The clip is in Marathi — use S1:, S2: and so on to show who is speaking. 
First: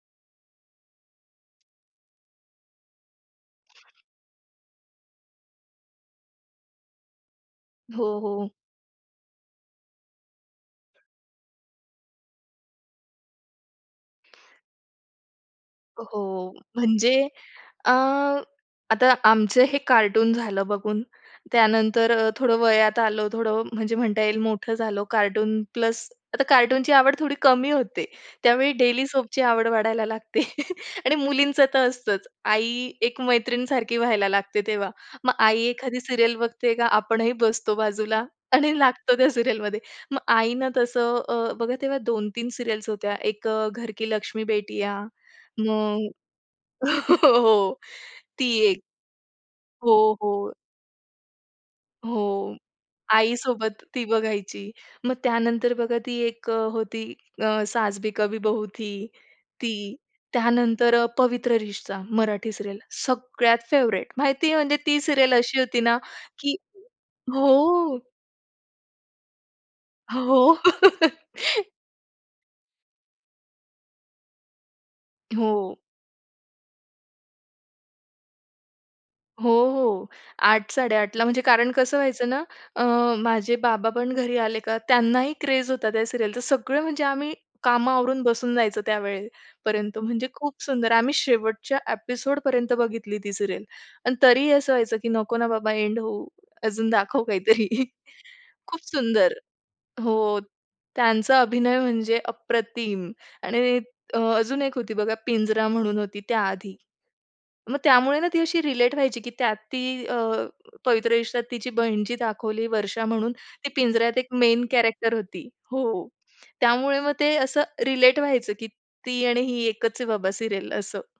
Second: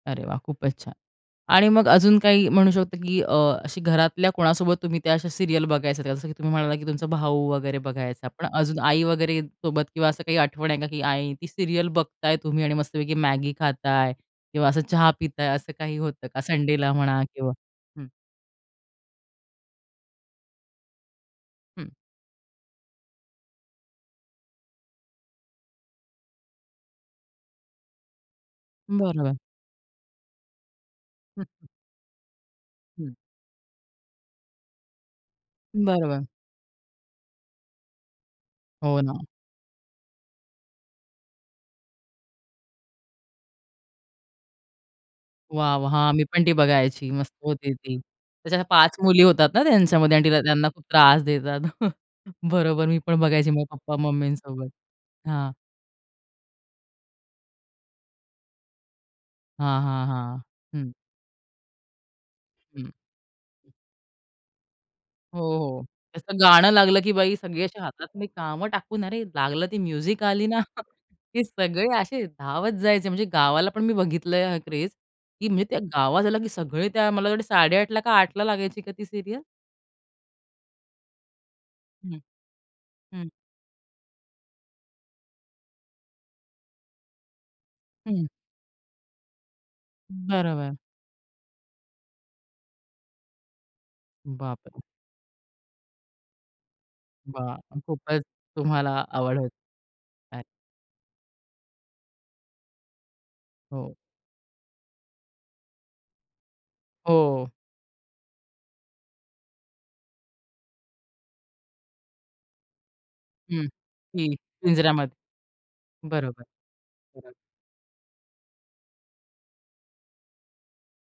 S1: अरे वाह! खूपच छान. आणि मग अजून काही म्हणू शकतो की अ, अशी घरातल्या कोणासोबत तुम्ही त्या अशा सीरियल बघायचात जसं की तुम्ही म्हणालात की तुमचा भाऊ वगैरे
S2: हो,
S1: बघायचा, पण
S2: हो.
S1: अजून आई वगैरे सोबत किंवा असं काही आठवण आहे का? की आई ती सीरियल बघताय तुम्ही आणि मस्तपैकी Maggi खाताय किंवा असं चहा पिताय असं काही होतं का
S2: हो.
S1: संडेला म्हणा
S2: म्हणजे
S1: किंवा
S2: अ,
S1: हं?
S2: आता आमचं हे कार्टून झालं बघून
S1: हं.
S2: त्यानंतर अ, थोडं वयात आलो, थोडं म्हणजे म्हणता येईल मोठं झालो. कार्टून प्लस आता कार्टूनची आवड थोडी कमी होते, त्यावेळी डेली
S1: बरोबर.
S2: सोपची आवड वाढायला लागते. आणि
S1: हं,
S2: मुलींचं
S1: हं.
S2: तर असतंच आई
S1: हं.
S2: एक मैत्रीण सारखी व्हायला लागते तेव्हा. मग आई एखादी
S1: बरोबर.
S2: सीरियल बघते का आपणही बसतो बाजूला आणि
S1: हो
S2: लागतो
S1: ना.
S2: त्या सीरियलमध्ये मग आईना तसं अ, बघा तेव्हा 2-3 सीरियल्स होत्या. एक अ, "घर की लक्ष्मी बेटियां."
S1: वॉव. हां
S2: मग
S1: मी पण ती बघायची मस्त होती
S2: हो.
S1: ती,
S2: ती
S1: त्याच्या
S2: एक.
S1: 5 मुली होतात ना, त्यांच्या मध्ये
S2: हो,
S1: आणि तिला
S2: हो.
S1: त्यांना खूप त्रास देतात.
S2: हो.
S1: बरोबर, मी पण बघायची मग
S2: आईसोबत ती
S1: पप्पा-मम्मीसोबत.
S2: बघायची. मग
S1: हां.
S2: त्यानंतर बघा ती एक अ, होती, अ, "सास भी कभी बहू थी" ती,
S1: हां, हां, हां. हं.
S2: त्यानंतर अ, "पवित्र रिश्ता" मराठी सीरियल
S1: हं.
S2: सगळ्यात फेव्हरेट माहिती आहे, म्हणजे ती सीरियल
S1: हो,
S2: अशी होती
S1: हो.
S2: ना,
S1: त्याचं
S2: की
S1: गाणं लागलं की बाई सगळे अशी
S2: हो.
S1: हातातले कामं टाकून अरे लागलं ती म्युझिक आली
S2: हो.
S1: ना, की सगळे असे धावत जायचे म्हणजे गावाला पण मी बघितलंय हा क्रेज. की मी त्या
S2: हो.
S1: गावात आले की सगळे त्या मला वाटतं 8.30 का 8.00 लागायची का ती सीरियल?
S2: हो, हो. 8 8.30 म्हणजे कारण कसं
S1: हं,
S2: व्हायचं ना, अ,
S1: हं.
S2: माझे बाबापण घरी आले का त्यांना ही क्रेज होता, त्या सिरियलचा सगळं म्हणजे आम्ही कामं आवरून
S1: हं.
S2: बसून जायचं त्यावेळे पर्यंत, म्हणजे खूप
S1: बरोबर.
S2: सुंदर आम्ही शेवटच्या एपिसोडपर्यंत बघितली ती सीरियल पण तरीही
S1: बाप
S2: असं
S1: रे!
S2: व्हायचं, की नको ना बाबा एंड होऊ अजून दाखव
S1: वाह!
S2: काहीतरी.
S1: खूपच
S2: खूप
S1: तुम्हाला
S2: सुंदर.
S1: आवड होती.
S2: हो.
S1: अच्छा.
S2: त्यांचा अभिनय म्हणजे अप्रतिम आणि
S1: हो.
S2: अ, अजून एक होती बघा "पिंजरा" म्हणून होती त्याआधी.
S1: हो.
S2: मग त्यामुळे ना, ती अशी रिलेट व्हायची की त्यात ती अ, "पवित्र रिश्त्यात" तिची बहिण जी दाखवली वर्षा म्हणून
S1: हं.
S2: ती "पिंजऱ्यात" एक
S1: ती
S2: मेन कॅरेक्टर
S1: पिंजऱ्यामध्ये.
S2: होती. हो.
S1: बरोबर.
S2: त्यामुळे मग
S1: बरोबर.
S2: ते असं रिलेट व्हायचं की ती आणि ही एकच आहे बाबा सीरियल असं.